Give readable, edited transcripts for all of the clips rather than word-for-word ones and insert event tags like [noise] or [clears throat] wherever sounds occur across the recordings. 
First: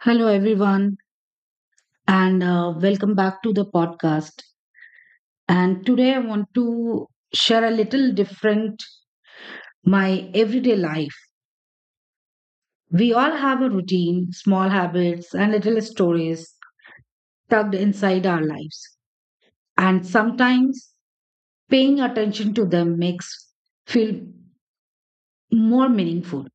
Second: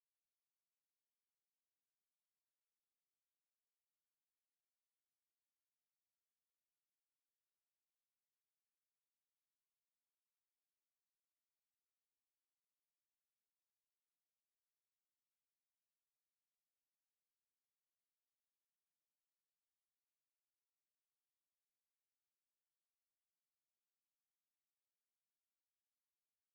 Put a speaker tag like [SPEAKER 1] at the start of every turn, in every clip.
[SPEAKER 1] Hello, everyone, and welcome back to the podcast. And today I want to share a little different my everyday life. We all have a routine, small habits, and little stories tucked inside our lives. And sometimes paying attention to them makes feel more meaningful.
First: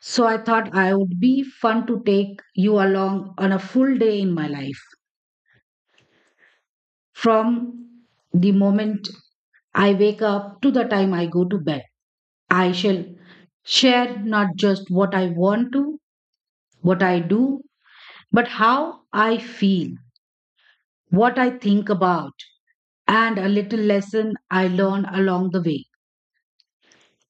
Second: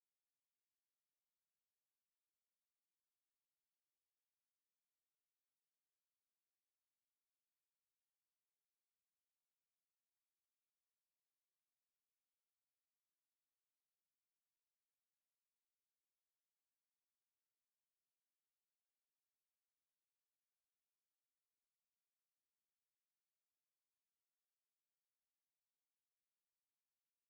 [SPEAKER 1] So I thought I would be fun to take you along on a full day in my life. From the moment I wake up to the time I go to bed, I shall share not just what I want to, what I do, but how I feel, what I think about, and a little lesson I learn along the way.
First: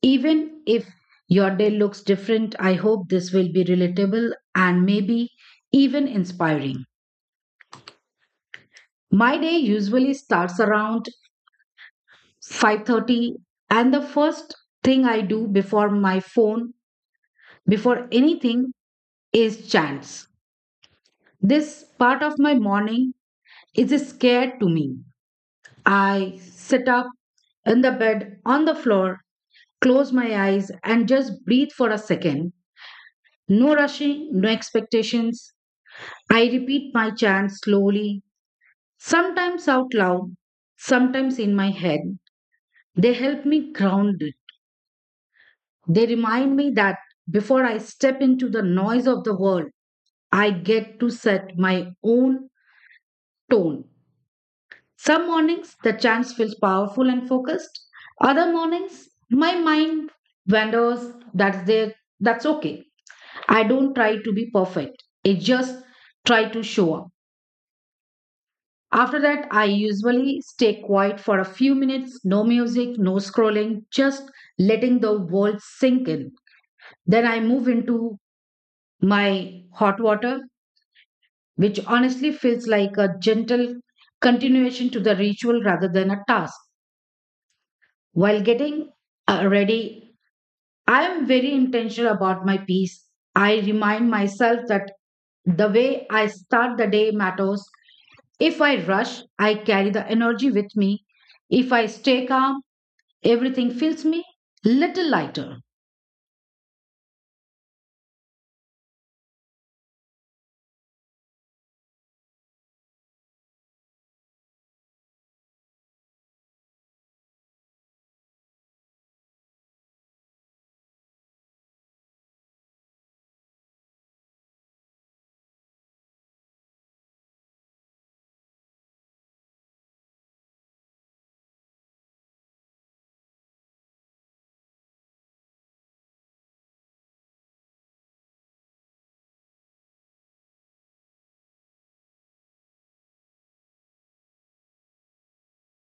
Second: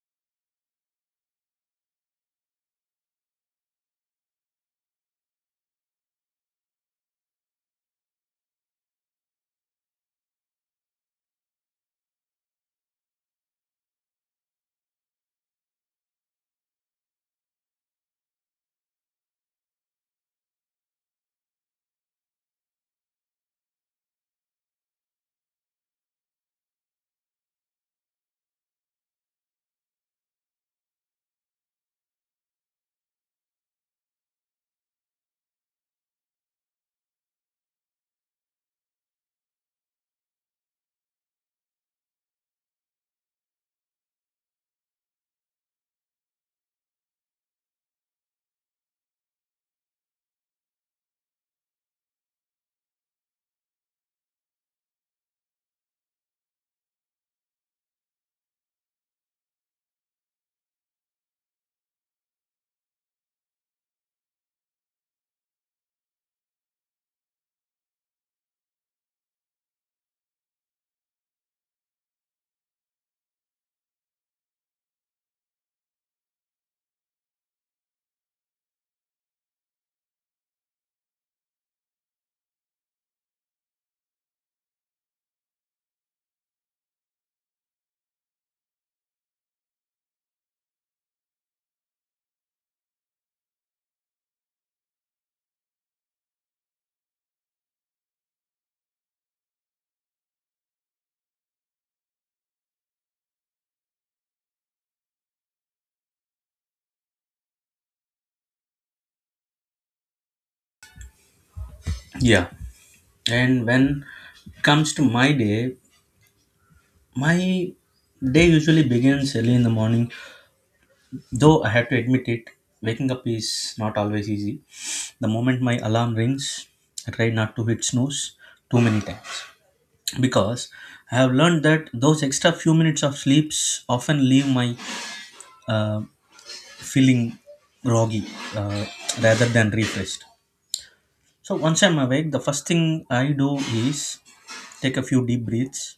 [SPEAKER 1] Even if your day looks different, I hope this will be relatable and maybe even inspiring. My day usually starts around 5:30, and the first thing I do before my phone, before anything, is chants. This part of my morning is scared to me. I sit up in the bed on the floor, close my eyes, and just breathe for a second. No rushing, no expectations. I repeat my chants slowly, sometimes out loud, sometimes in my head. They help me ground. They remind me that before I step into the noise of the world, I get to set my own tone. Some mornings, the chant feels powerful and focused. Other mornings, my mind wanders. That's there. That's okay. I don't try to be perfect. I just try to show up. After that, I usually stay quiet for a few minutes. No music, no scrolling, just letting the world sink in. Then I move into my hot water, which honestly feels like a gentle continuation to the ritual rather than a task. While getting ready, I am very intentional about my peace. I remind myself that the way I start the day matters. If I rush, I carry the energy with me. If I stay calm, everything feels me little lighter.
[SPEAKER 2] Yeah. And when it comes to my day usually begins early in the morning. Though I have to admit it, waking up is not always easy. The moment my alarm rings, I try not to hit snooze too many times because I have learned that those extra few minutes of sleeps often leave my uh, feeling groggy uh, rather than refreshed. So once I'm awake, the first thing I do is take a few deep breaths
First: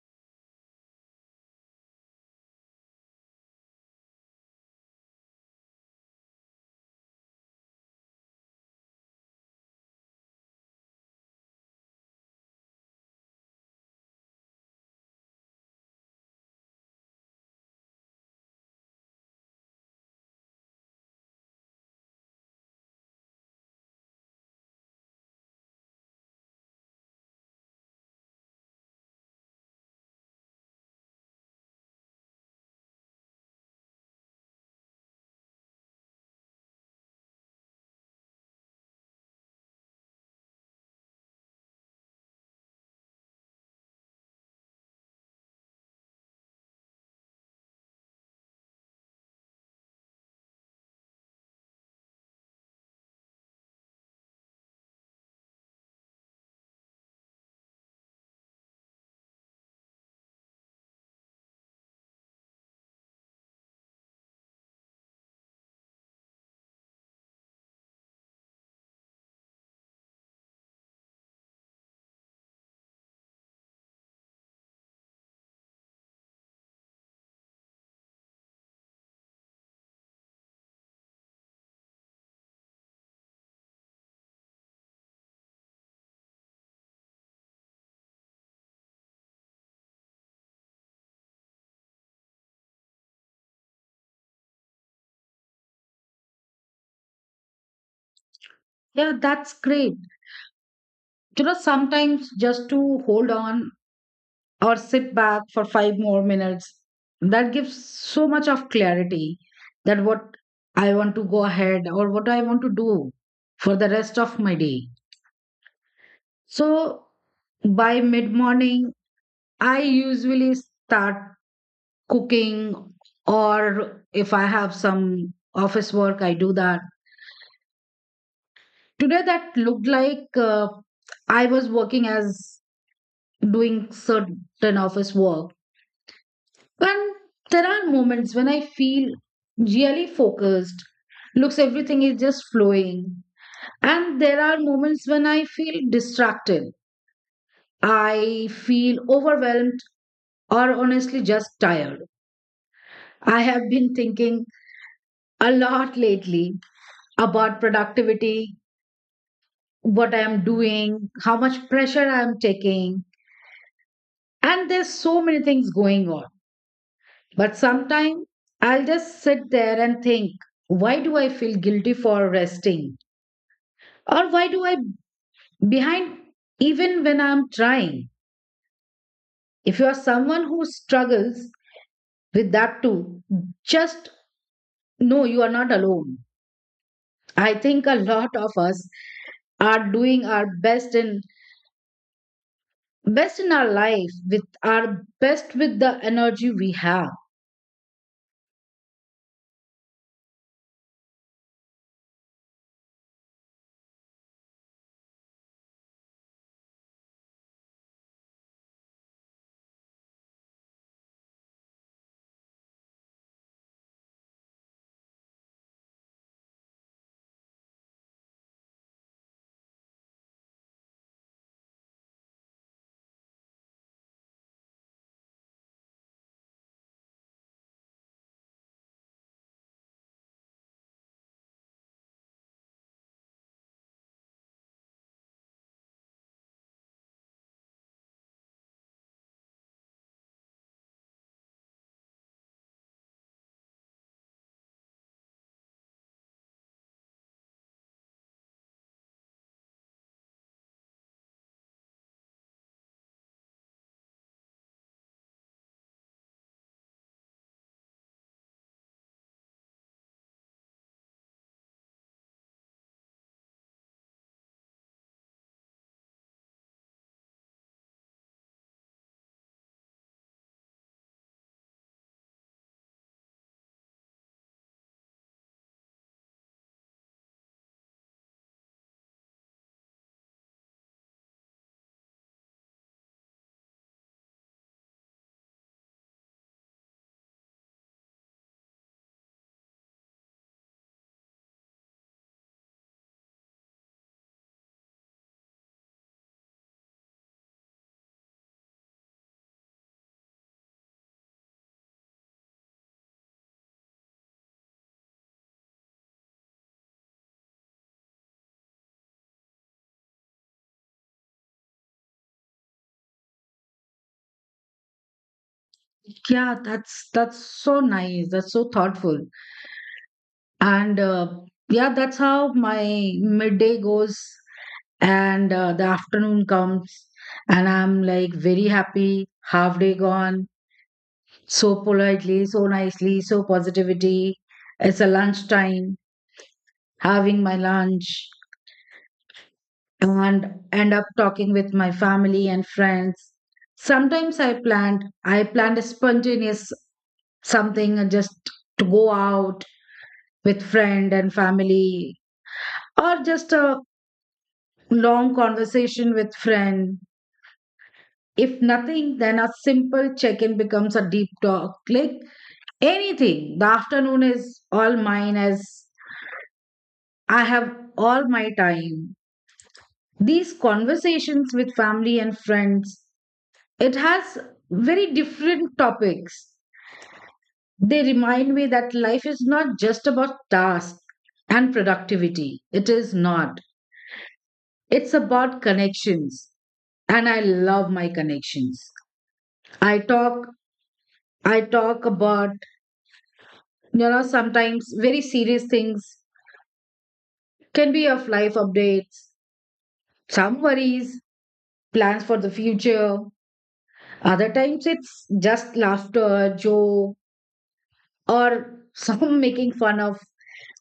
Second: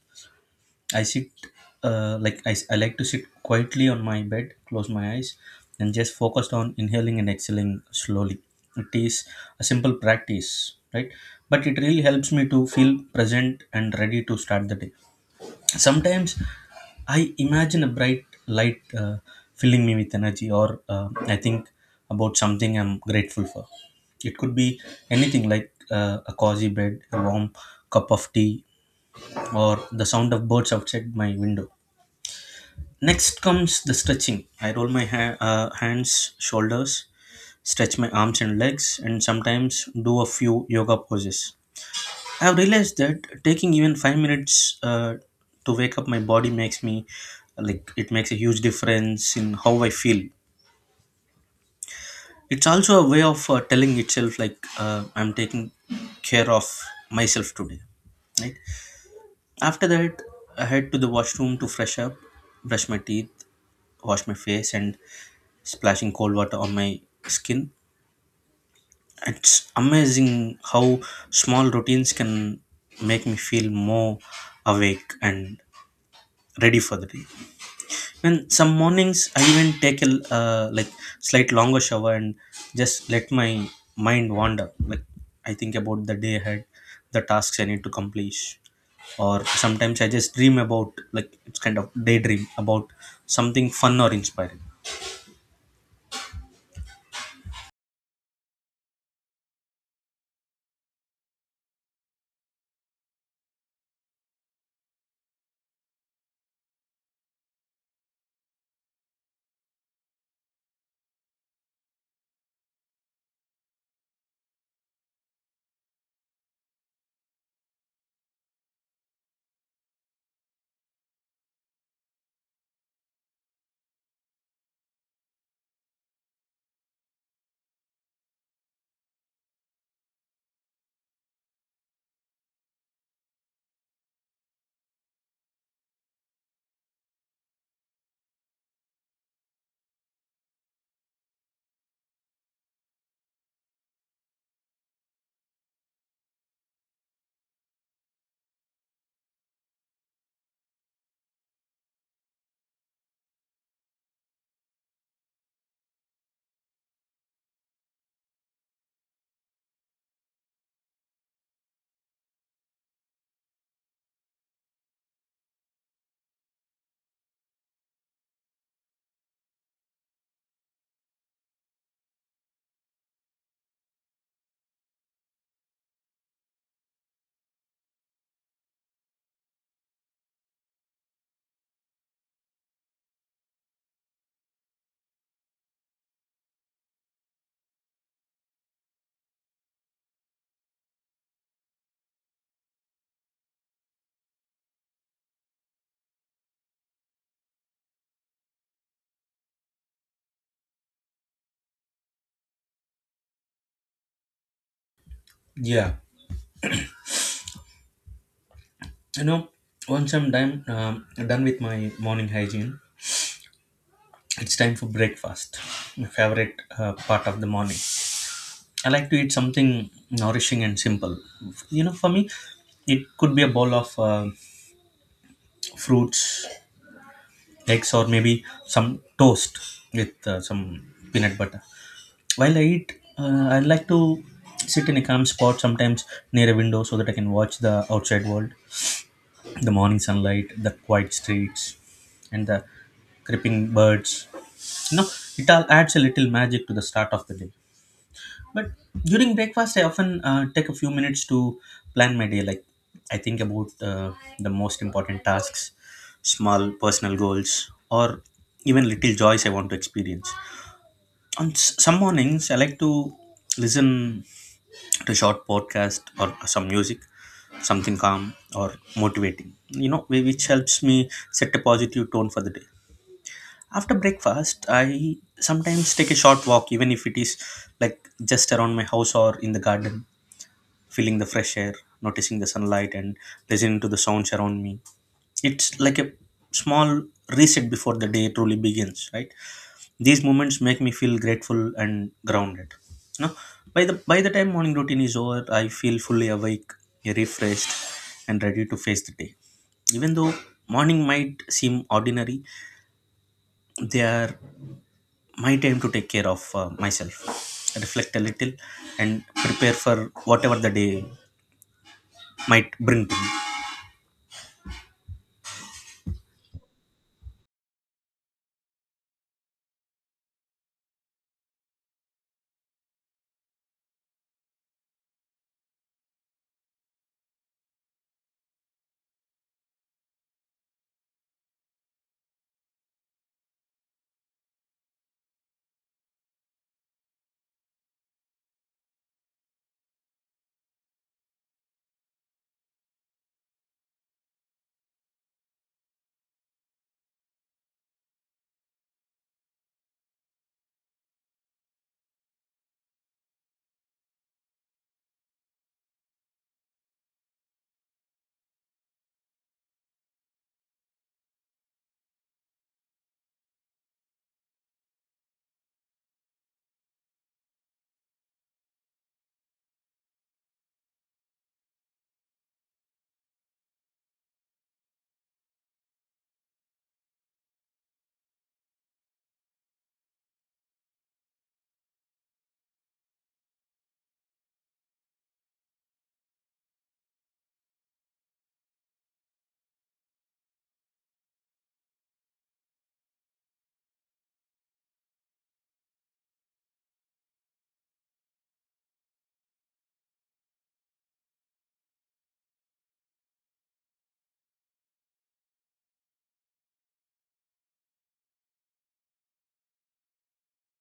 [SPEAKER 2] I sit, uh, like I I like to sit quietly on my bed, close my eyes, and just focused on inhaling and exhaling slowly. It is a simple practice, right? But it really helps me to feel present and ready to start the day. Sometimes I imagine a bright light filling me with energy, or I think about something I'm grateful for. It could be anything like a cozy bed, a warm cup of tea, or the sound of birds outside my window. Next comes the stretching. I roll my hands, shoulders, stretch my arms and legs, and sometimes do a few yoga poses. I've realized that taking even 5 minutes to wake up my body makes me like it makes a huge difference in how I feel. It's also a way of telling itself like I'm taking care of myself today, right? After that, I head to the washroom to fresh up, brush my teeth, wash my face, and splashing cold water on my skin. It's amazing how small routines can make me feel more awake and ready for the day. And some mornings I even take a slight longer shower and just let my mind wander. Like I think about the day ahead, the tasks I need to complete, or sometimes I just dream about like it's kind of daydream about something fun or inspiring.
[SPEAKER 1] Yeah, that's great. You know, sometimes just to hold on or sit back for five more minutes. That gives so much of clarity that what I want to go ahead or what I want to do for the rest of my day. So by mid morning, I usually start cooking, or if I have some office work, I do that. Today, that looked like I was working as doing certain office work. And there are moments when I feel really focused, looks everything is just flowing. And there are moments when I feel distracted. I feel overwhelmed or honestly just tired. I have been thinking a lot lately about productivity, what I am doing, how much pressure I am taking. And there's so many things going on. But sometimes I'll just sit there and think, why do I feel guilty for resting? Or why do I behind even when I'm trying? If you are someone who struggles with that too, just know you are not alone. I think a lot of us are doing our best in our life with our best with the energy we have.
[SPEAKER 2] Yeah. You know, once I'm done with my morning hygiene, it's time for breakfast. My favorite part of the morning. I like to eat something nourishing and simple. You know, for me, it could be a bowl of fruits, eggs, or maybe some toast with some peanut butter. While I eat, I like to sit in a calm spot sometimes near a window so that I can watch the outside world. The morning sunlight, the quiet streets, and the creeping birds. You know, it all adds a little magic to the start of the day. But during breakfast, I often take a few minutes to plan my day. Like, I think about the most important tasks, small personal goals, or even little joys I want to experience. On some mornings, I like to listen to short podcast or some music, something calm or motivating, which helps me set a positive tone for the day. After breakfast I sometimes take a short walk, even if it is like just around my house or in the garden, feeling the fresh air, noticing the sunlight, and listening to the sounds around me. It's like a small reset before the day truly begins, right? These moments make me feel grateful and grounded. You know, by the time morning routine is over, I feel fully awake, refreshed, and ready to face the day. Even though morning might seem ordinary, they are my time to take care of myself, reflect a little, and prepare for whatever the day might bring to
[SPEAKER 1] Yeah, that's so nice. That's so thoughtful. And yeah, that's how my midday goes, and the afternoon comes, and I'm like very happy, half day gone, so politely, so nicely, so positivity. It's a lunchtime, having my lunch and end up talking with my family and friends. Sometimes I planned a spontaneous something and just to go out with friend and family, or just a long conversation with friend. If nothing, then a simple check in becomes a deep talk. Click anything, the afternoon is all mine as I have all my time. These conversations with family and friends, it has very different topics. They remind me that life is not just about tasks and productivity. It is not. It's about connections. And I love my connections. I talk I talk about, you know, sometimes very serious things, can be of life updates, some worries, plans for the future. Other times it's just laughter, joke, or some [laughs] making fun of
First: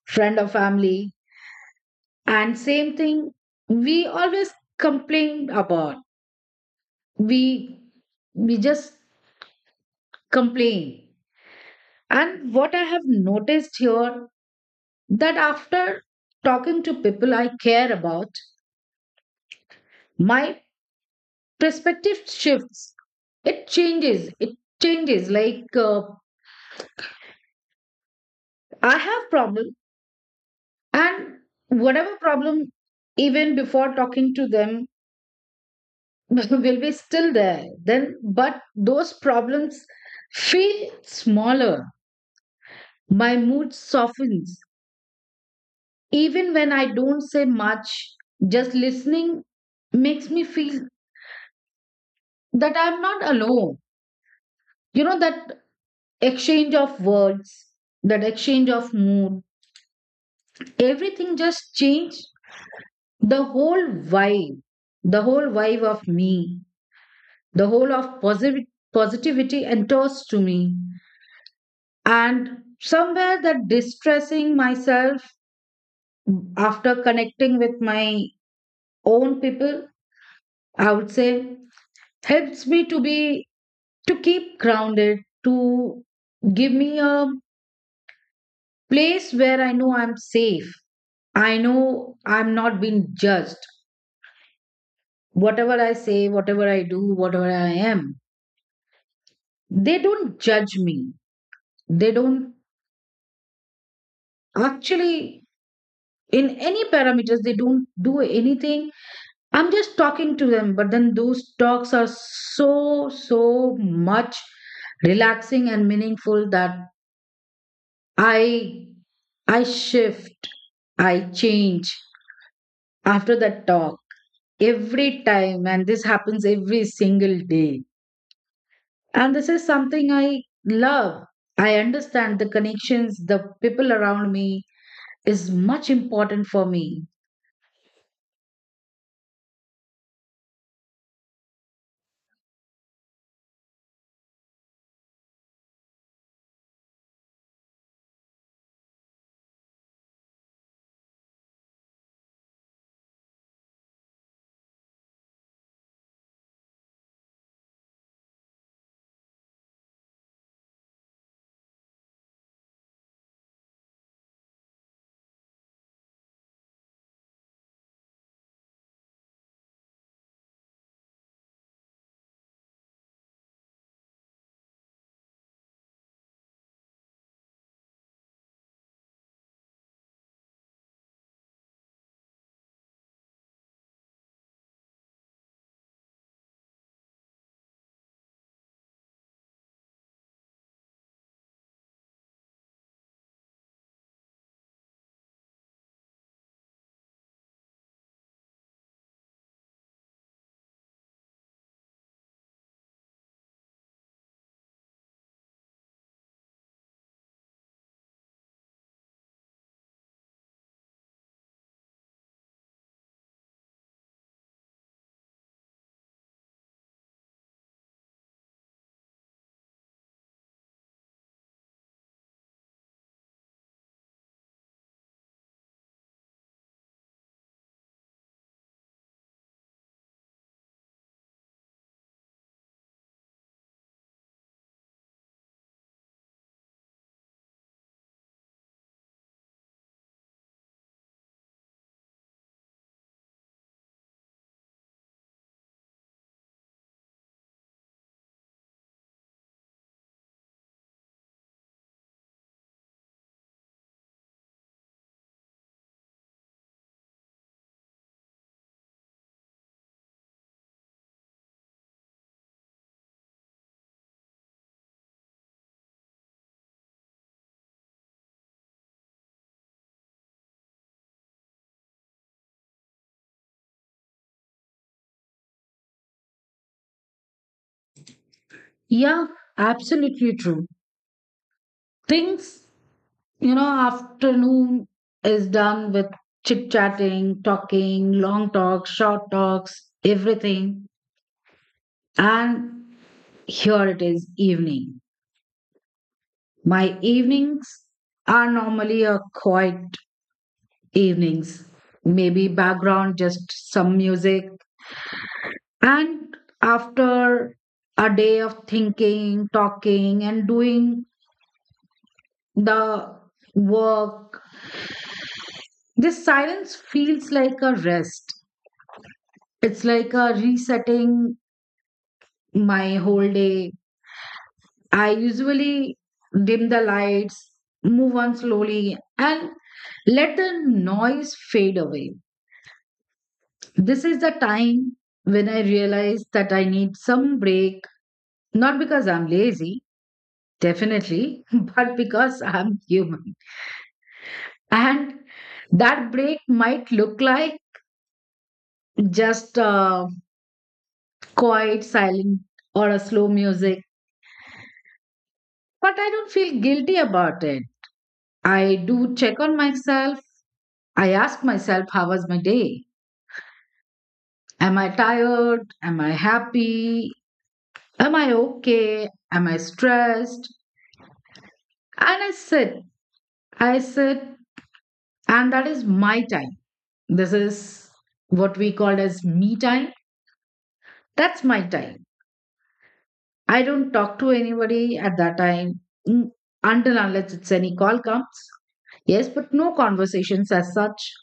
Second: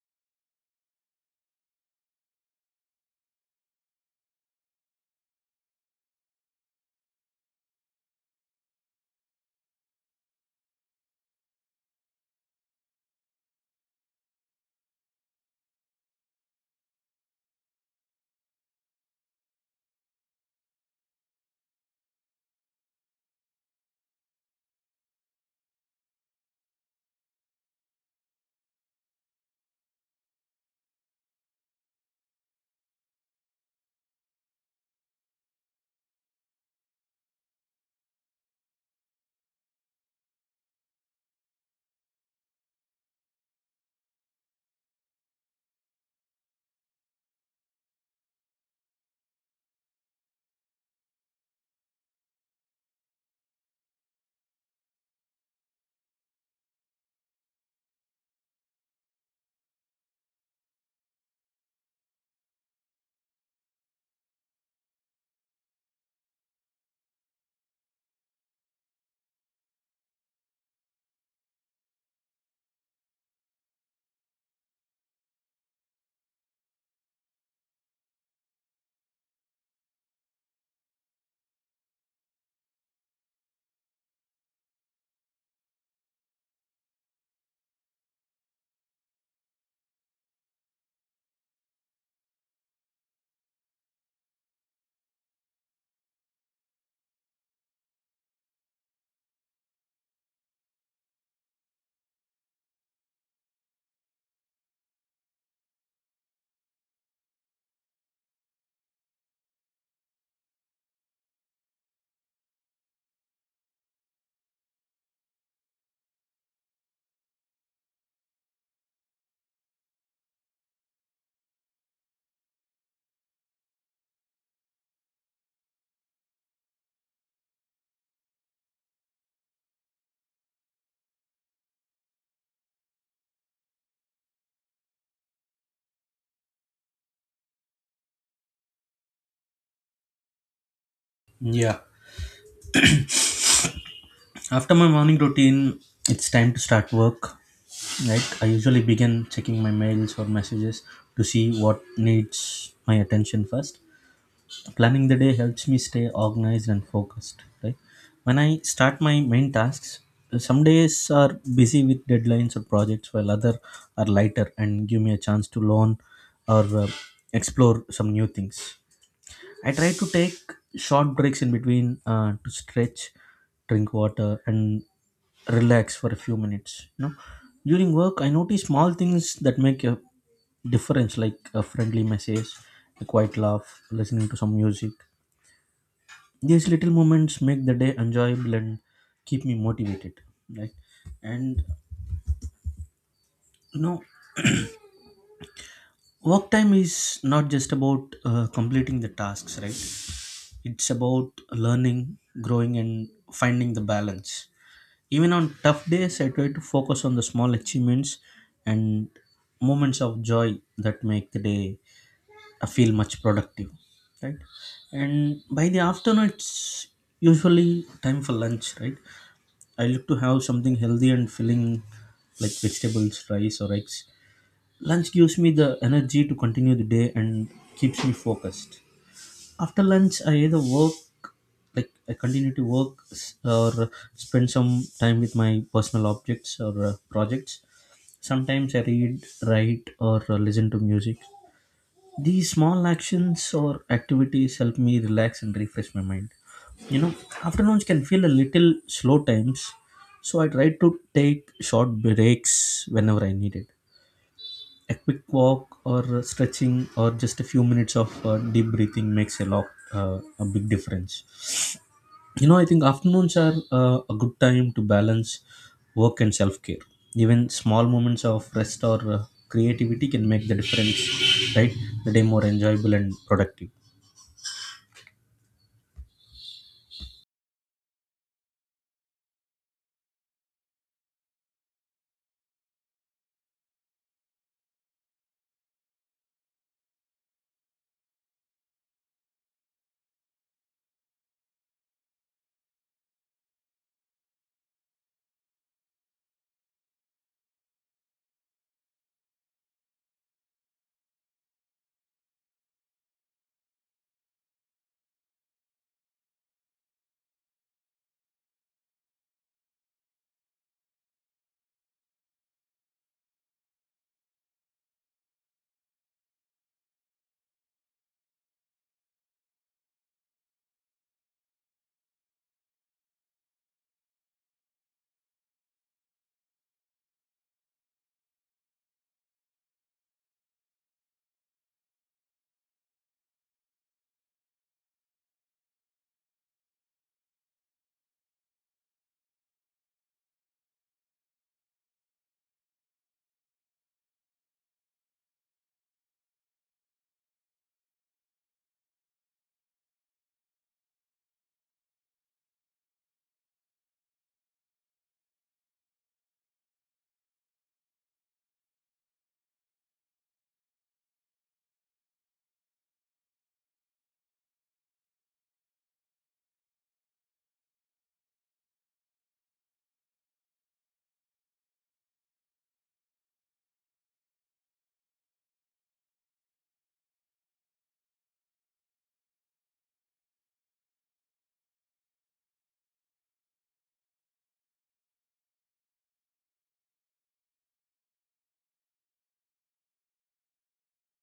[SPEAKER 1] friend or family. And same thing we always complain about. We we just complain. And what I have noticed here that after talking to people I care about, my perspective shifts, it changes like I have problem, and whatever problem even before talking to them [laughs] will be still there then, but those problems feel smaller, my mood softens. Even when I don't say much, just listening makes me feel that I'm not alone. You know, that exchange of words, that exchange of mood, everything just changed. The whole vibe, the whole vibe of me, the whole of posi- positivity and toast to me. And somewhere that distressing myself after connecting with my own people, I would say, helps me to be, to keep grounded, to give me a place where I know I'm safe, I know I'm not being judged. Whatever I say, whatever I do, whatever I am, they don't judge me. They don't actually, in any parameters, they don't do anything. I'm just talking to them, but then those talks are so so much relaxing and meaningful that i I shift, I change after that talk every time. And this happens every single day. And this is something I love. I understand the connections, the people around me is much important for me.
[SPEAKER 2] me. Yeah. After my morning routine, it's time to start work. Right, I usually begin checking my mails or messages to see what needs my attention first. Planning the day helps me stay organized and focused. Right, when I start my main tasks, some days are busy with deadlines or projects, while other are lighter and give me a chance to learn or explore some new things. I try to take short breaks in between to stretch, drink water, and relax for a few minutes. You know, during work, I notice small things that make a difference, like a friendly message, a quiet laugh, listening to some music. These little moments make the day enjoyable and keep me motivated. Right, and you know, work time is not just about completing the tasks, right? It's about learning, growing, and finding the balance. Even on tough days, I try to focus on the small achievements and moments of joy that make the day, I feel much productive, right? And by the afternoon, it's usually time for lunch, right? I look to have something healthy and filling like vegetables, rice, or eggs. Lunch gives me the energy to continue the day and keeps me focused. After lunch I either work like I continue to work s- or spend some time with my personal objects or projects. Sometimes I read, write, or listen to music. These small actions or activities help me relax and refresh my mind. You know, afternoons can feel a little slow times, so I try to take short breaks whenever I need it. A quick walk or stretching or just a few minutes of deep breathing makes uh, a big difference. You know, I think afternoons are a good time to balance work and self-care. Even small moments of rest or creativity can make the difference, right, the day more enjoyable and productive.
[SPEAKER 1] Yeah, absolutely true. Things, you know, afternoon is done with chit chatting, talking, long talks, short talks, everything. And here it is, evening. My evenings are normally a quiet evenings, maybe background, just some music. And after a day of thinking, talking, and doing the work. This silence feels like a rest. It's like a resetting my whole day. I usually dim the lights, move on slowly, and let the noise fade away. This is the time when I realize that I need some break, not because I'm lazy, definitely, [laughs] but because I'm human. And that break might look like just quiet, silent, or a slow music. But I don't feel guilty about it. I do check on myself. I ask myself, how was my day? Am I tired? Am I happy? Am I okay? Am I stressed? And I sit. I sit, and that is my time. This is what we call as me time. That's my time. I don't talk to anybody at that time, mm, until unless it's any call comes. Yes, but no conversations as such.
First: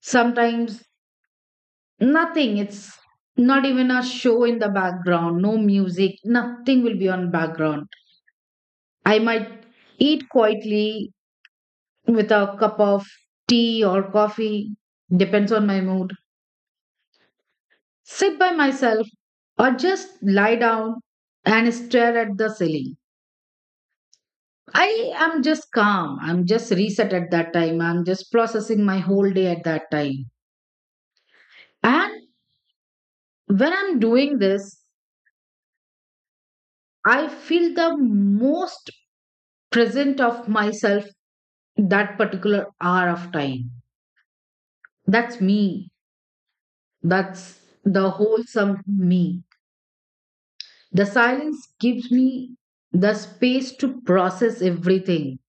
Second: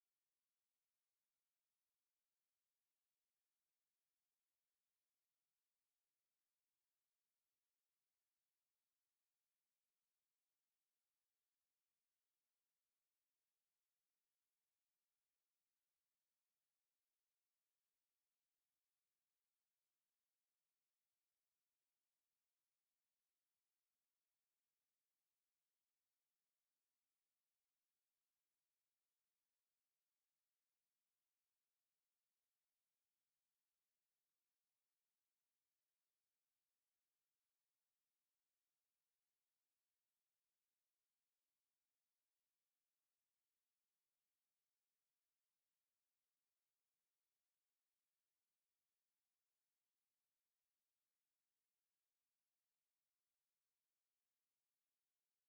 [SPEAKER 1] Sometimes nothing. It's not even a show in the background, no music, nothing will be on background. I might eat quietly with a cup of tea or coffee, depends on my mood, sit by myself, or just lie down and stare at the ceiling. I am just calm. I'm just reset at that time. I'm just processing my whole day at that time. And when I'm doing this, I feel the most present of myself that particular hour of time. That's me. That's the wholesome me. The silence gives me the space to process everything.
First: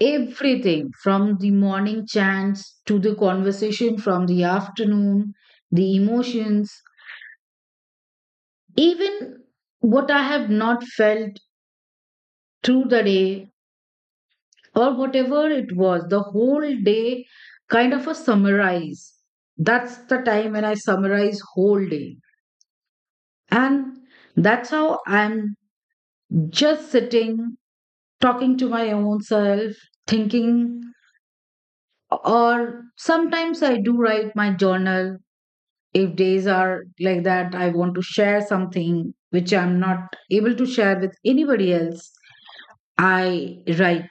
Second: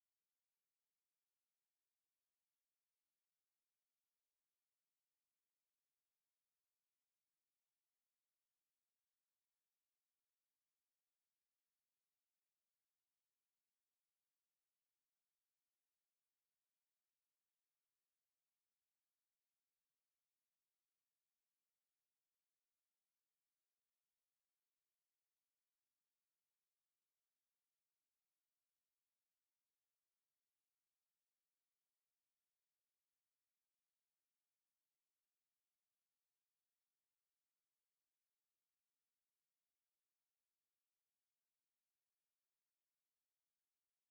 [SPEAKER 1] Everything from the morning chants to the conversation from the afternoon, the emotions, even what I have not felt through the day, or whatever it was, the whole day kind of a summarize. That's the time when I summarize whole day. And that's how I'm just sitting, talking to my own self, thinking, or sometimes I do write my journal. If days are like that I want to share something which I'm not able to share with anybody else, I write,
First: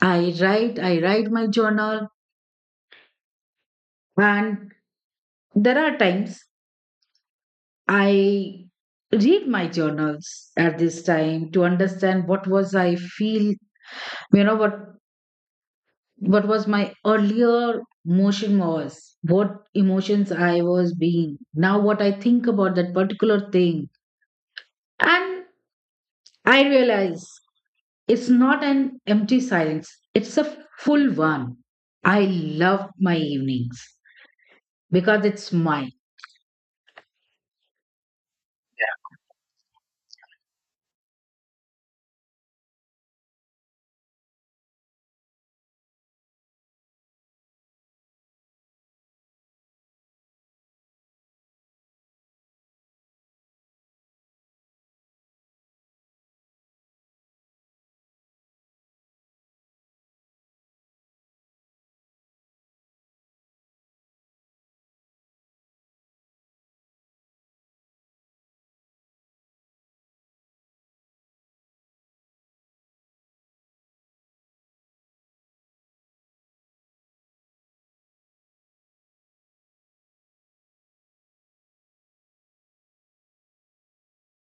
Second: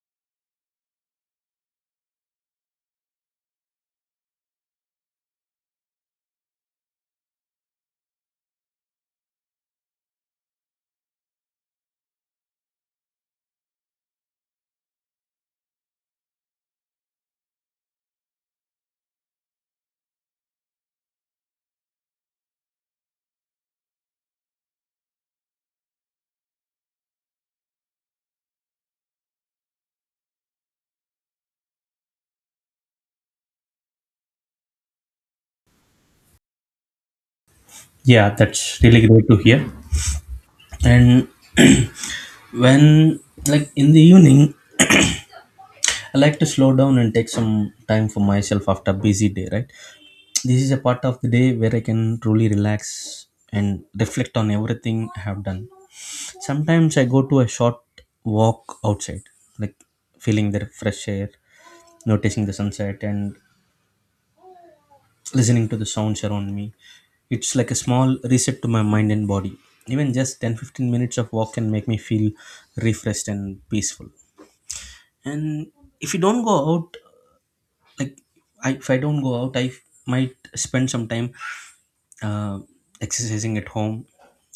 [SPEAKER 1] I write my journal. And there are times I read my journals at this time to understand what was I feel, you know, what was my earlier motion was, what emotions I was being, now what I think about that particular thing. And I realize it's not an empty silence, it's a full one. I love my evenings because it's mine.
[SPEAKER 2] Yeah, that's really great to hear. And [clears throat] when, like in the evening, I like to slow down and take some time for myself after a busy day, right? This is a part of the day where I can truly relax and reflect on everything I have done. Sometimes I go to a short walk outside, like feeling the fresh air, noticing the sunset, and listening to the sounds around me. It's like a small reset to my mind and body. Even just 10 15 minutes of walk can make me feel refreshed and peaceful. And if you don't go out, like if I don't go out, I might spend some time uh, exercising at home,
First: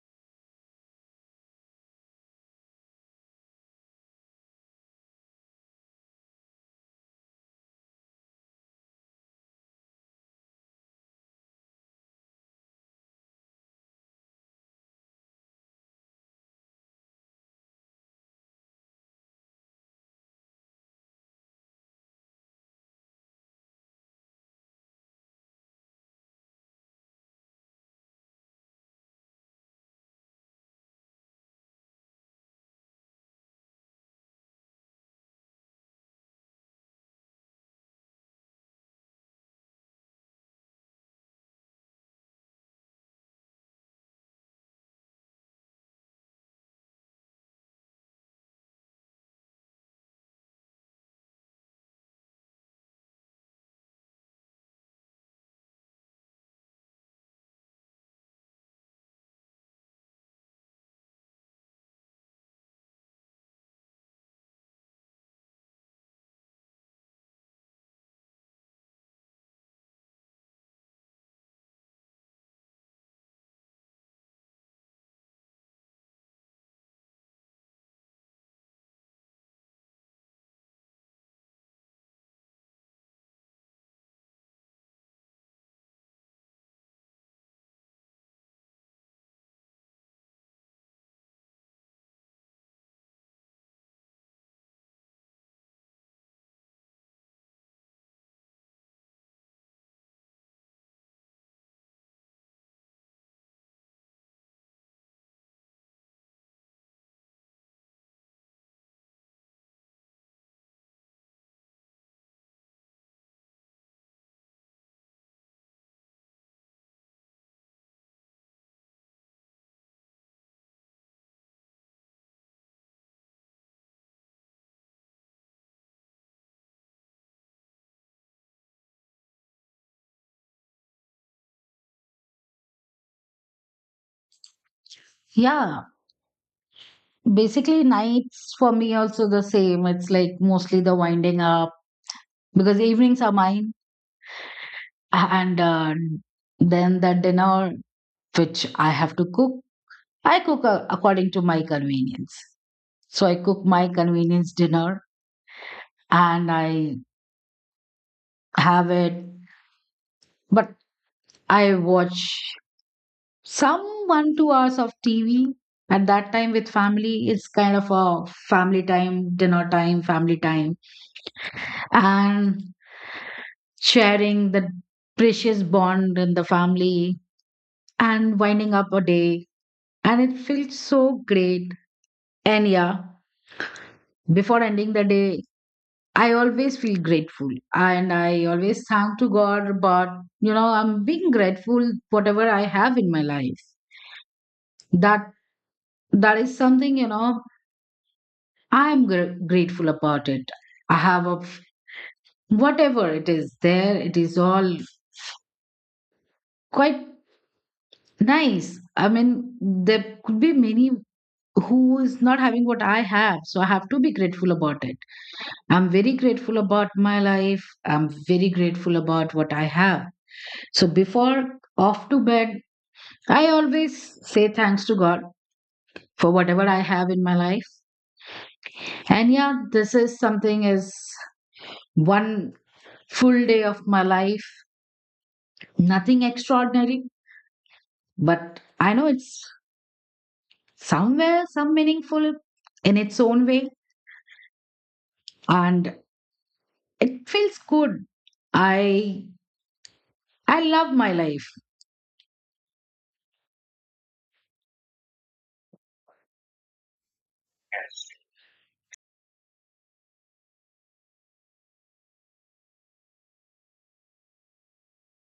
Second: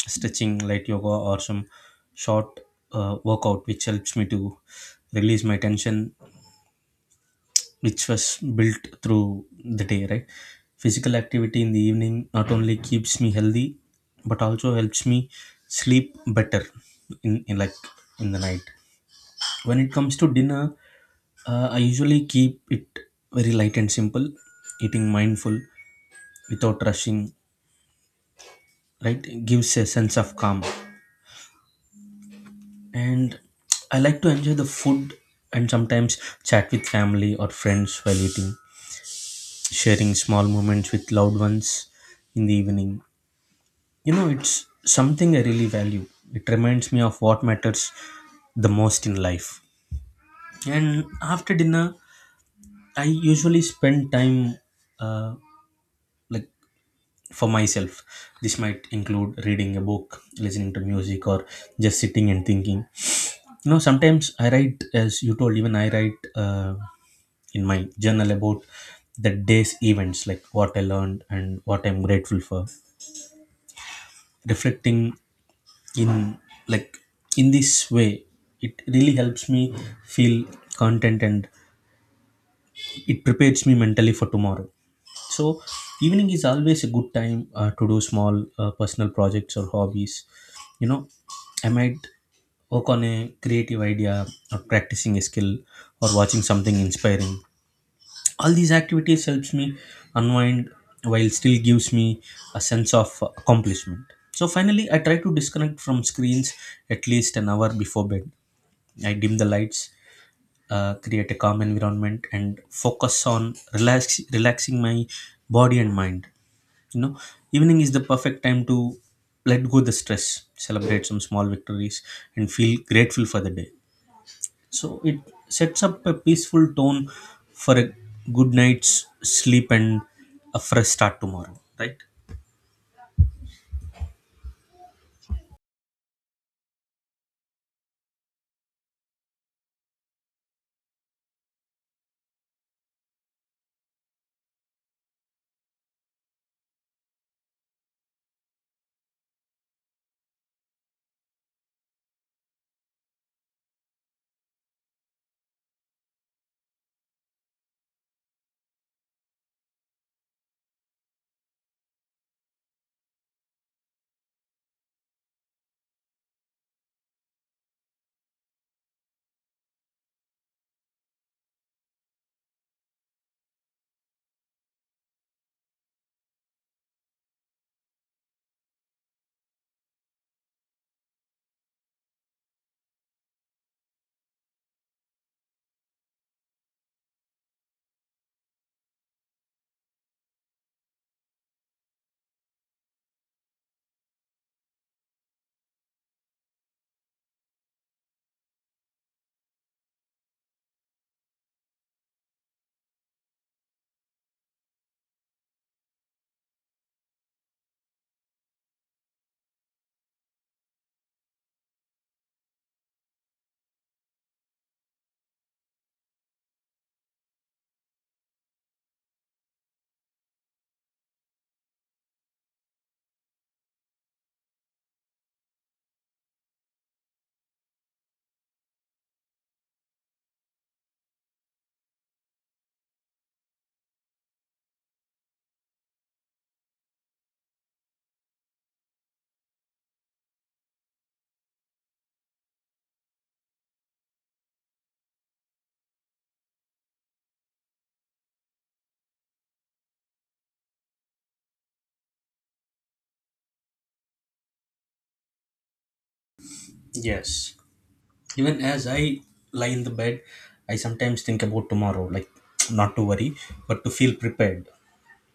[SPEAKER 2] stretching light yoga or some short workout, which helps me to release my tension, which was built through the day, right? Physical activity in the evening not only keeps me healthy, but also helps me sleep better in, in like in the night. When it comes to dinner, I usually keep it very light and simple, eating mindful without rushing, right? It gives a sense of calm. And I like to enjoy the food and sometimes chat with family or friends while eating, sharing small moments with loved ones in the evening. You know, it's something I really value. It reminds me of what matters the most in life. And after dinner, I usually spend time uh, like for myself. This might include reading a book, listening to music, or just sitting and thinking. You know, sometimes I write, as you told, even I write. In my journal about the day's events, like what I learned and what I'm grateful for. Reflecting in like in this way, it really helps me feel content and it prepares me mentally for tomorrow. So evening is always a good time to do small personal projects or hobbies. You know, I might work on a creative idea, or practicing a skill, or watching something inspiring. All these activities helps me unwind while still gives me a sense of accomplishment. So finally I try to disconnect from screens at least an hour before bed. I dim the lights, create a calm environment, and focus on relaxing my body and mind. You know, evening is the perfect time to let go the stress, celebrate some small victories, and feel grateful for the day. So it sets up a peaceful tone for a good night's sleep and a fresh start tomorrow, right?
[SPEAKER 1] Yeah, basically, nights for me also the same. It's like mostly the winding up because evenings are mine, and then the dinner which I have to cook, I cook according to my convenience. So I cook my convenience dinner and I have it, but I watch some one, 2 hours of TV at that time with family. Is kind of a family time, dinner time, family time, and sharing the precious bond in the family and winding up a day. And it feels so great. And yeah, before ending the day, I always feel grateful, and I always thank to God about, you know, I'm being grateful whatever I have in my life. That that is something, you know, grateful about it. I have a whatever it is there, it is all quite nice. I mean, there could be many who is not having what I have, so I have to be grateful about it. I'm very grateful about my life. I'm very grateful about what I have. So before off to bed, I always say thanks to God for whatever I have in my life. And yeah, this is something is one full day of my life. Nothing extraordinary, but I know it's somewhere some meaningful in its own way, and it feels good. I I love my life.
[SPEAKER 2] Yes. Even as I lie in the bed, I sometimes think about tomorrow, like [tsk] not to worry, but to feel prepared.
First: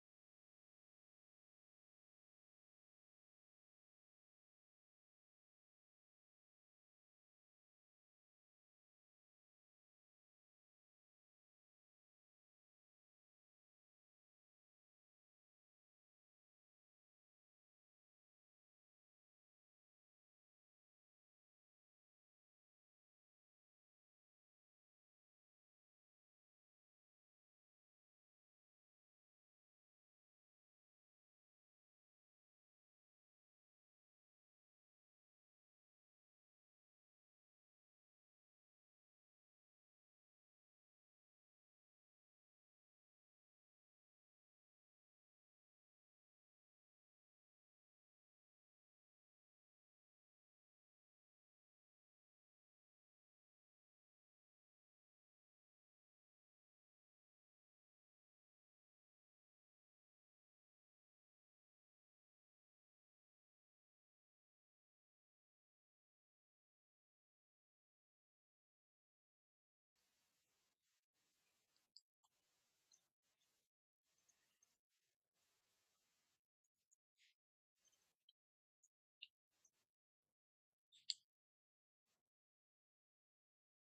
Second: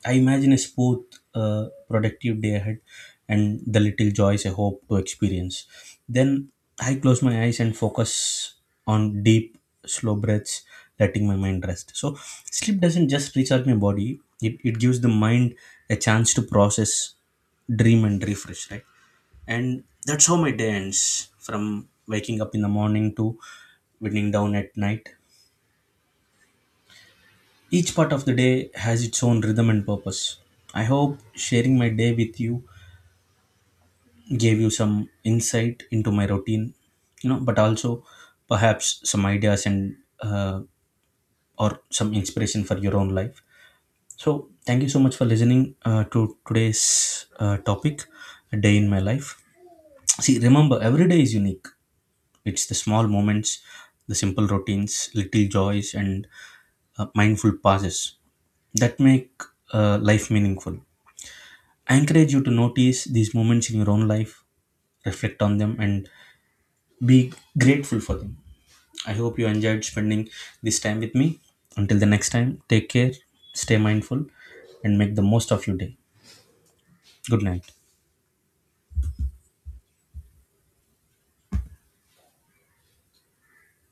[SPEAKER 2] I imagine a smooth, productive day ahead and the little joys I hope to experience. Then I close my eyes and focus on deep, slow breaths, letting my mind rest. So, sleep doesn't just recharge my body, it gives the mind a chance to process, dream, and refresh, right? And that's how my day ends, from waking up in the morning to winding down at night. Each part of the day has its own rhythm and purpose. I hope sharing my day with you gave you some insight into my routine, you know, but also perhaps some ideas and or some inspiration for your own life. So, thank you so much for listening to today's topic, a day in my life. See, remember, every day is unique. It's the small moments, the simple routines, little joys, and mindful pauses that make life meaningful. I encourage you to notice these moments in your own life, reflect on them, and be grateful for them. I hope you enjoyed spending this time with me. Until the next time, take care, stay mindful, and make the most of your day. Good night.